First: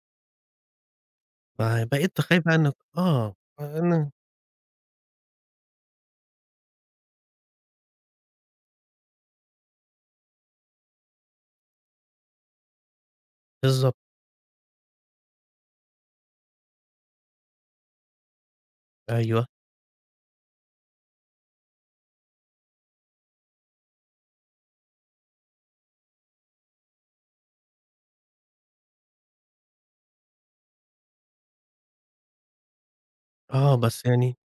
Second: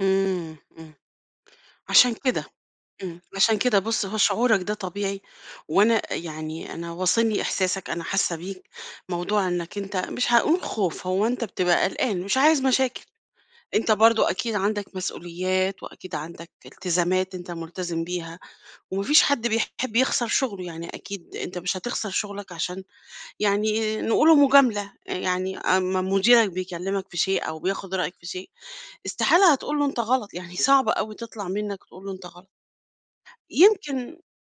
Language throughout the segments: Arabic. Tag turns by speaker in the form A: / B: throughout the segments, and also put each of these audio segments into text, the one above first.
A: إمم إمم. علشان
B: فبقيت
A: كده،
B: خايف أنا
A: إمم،
B: آه،
A: علشان كده. بُص
B: أنا
A: هو شعورَك ده طبيعي وأنا يعني أنا واصلني إحساسَك أنا حاسّة بيك، موضوع إنَّك أنت مش هاقول خوف، هو أنت بتبقى قلقان، مش عايز مشاكل، أنت
B: بالضبط.
A: برضه أكيد عندَك مسؤوليات وأكيد عندَك التزامات أنت ملتزم بيها، وما فيش
B: أيوه
A: حد بيحب يخسر شُغله، يعني أكيد أنت مش هتخسر شُغلَك؛ علشان يعني نقولوا مجاملة، يعني أمّا مديرَك بيكلمَك في شيء أو بياخد رأيَك في شيء، استحالة هتقول له أنت غلط، يعني صعبة أوي تطلَع منَّك تقول له أنت غلط.
B: آه بس
A: يمكن
B: يعني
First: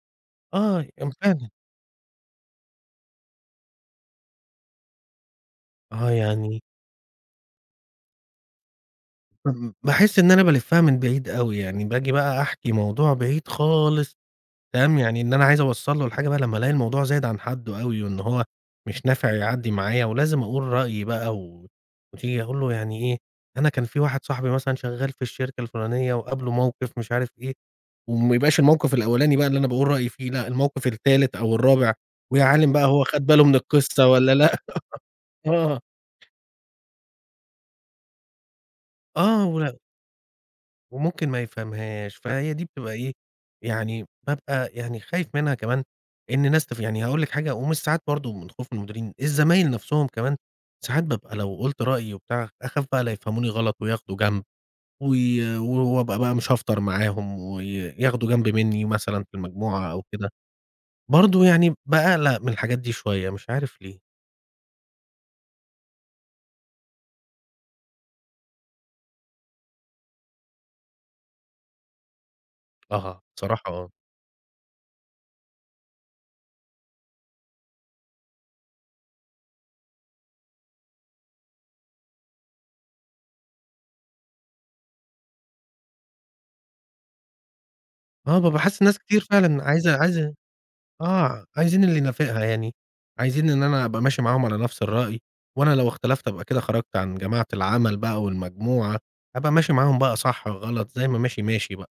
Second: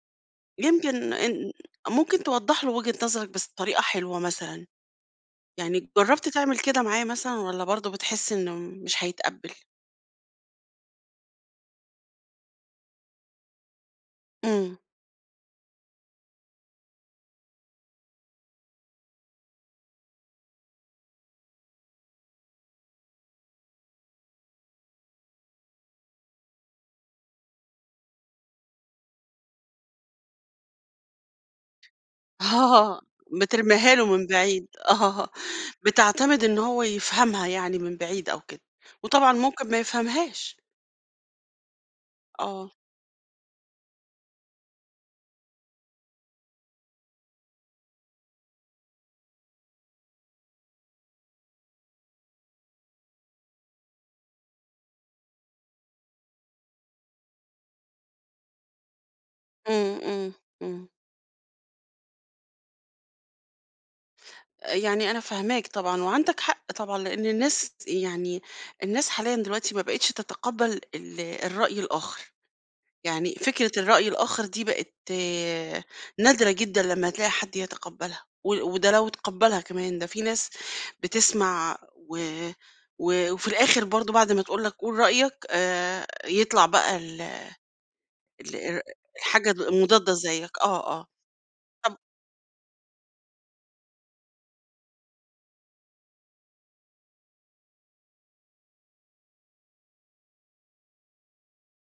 B: آه كان
A: يمكن
B: فعلًا.
A: إن ممكن توضح له وجهة نظرَك بس بطريقة حلوة مثلًا، يعني
B: آه
A: جربت تعمل
B: يعني
A: كده معاه مثلًا والّا برضه بتحس إنه مش هيتقبل؟
B: [unintelligible] باحس إن أنا بالفّها من بعيد أوي يعني، باجي بقى أحكي موضوع بعيد خالص
A: إمم.
B: تمام، يعني إن أنا عايز أوصل له الحاجة بقى، لمّا ألاقي الموضوع زايد عن حدُّه أوي، وإن هو مش نافع يعدّي معايا، ولازم أقول رأيي بقى، و وتيجي أقول له يعني ايه، أنا كان في واحد صاحبي مثلًا شغّال في الشركة الفلانية، وقابله موقف مش عارف إيه، وما يبقاش الموقف الأولاني بقى اللي أنا باقول رأيي فيه لأ، الموقف التالت أو الرابع، ويا عالِم بقى
A: آه
B: هو خَد باله من
A: بترميها له
B: القصّة
A: من
B: والّا لأ؟!
A: بعيد آه
B: آه
A: بتعتمد إنه هو يفهمها يعني من بعيد أو كده. وطبعًا
B: آه
A: ممكن
B: و
A: ما يفهمهاش.
B: وممكن ما يفهمهاش. فهي دي
A: آه.
B: بتبقى إيه، يعني بابقى يعني خايف منها كمان، إن ناس تف يعني هاقول لِك حاجة، ومش ساعات برضه من خوف المديرين، الزمايل نفْسهُم كمان ساعات بابقى لو قُلت رأيي وبتاع، أخاف بقى ليفهموني غلط وياخدوا جنب و و ابقى بقى مش هافطر معاهُم، وي ياخدوا جنب مني مثلًا في المجموعة
A: إمم،
B: أو كده.
A: إمم، إمم.
B: برضه يعني باقلق من الحاجات دي شوية، مش عارف ليه؟!
A: يعني أنا فاهماك طبعًا وعندَك حق طبعًا؛ لأن الناس يعني الناس حاليًا دلوقتي ما بقيتش تتقبل ال الرأي الآخر،
B: أها،
A: يعني
B: صراحة
A: فكرة
B: آه
A: الرأي الآخر دي بقت نادرة جدًا لمّا تلاقي حد يتقبّلها، و وده لو تقبّلها كمان، ده في ناس بتسمع و و وفي الآخر برضه بعد ما تقول لَك قول رأيَك، آآ، يطلَع بقى ال
B: آه
A: ال
B: بابقي حاسسس
A: آآ،
B: ناس كتير
A: الحاجة
B: فعلًا عايزة
A: المضادة
B: عايزة
A: زيك. آه، آه.
B: آه، عايزين اللي
A: طب
B: ينافقها يعني، عايزين إن أنا أبقى ماشي معاهم على نفْس الرأي، وأنا لو اختلفت أبقى كده خَرجت عن جماعة العمل بقى والمجموعة، هابقى ماشي معاهم بقى صح، غلط، زي ما ماشي ماشي بقى.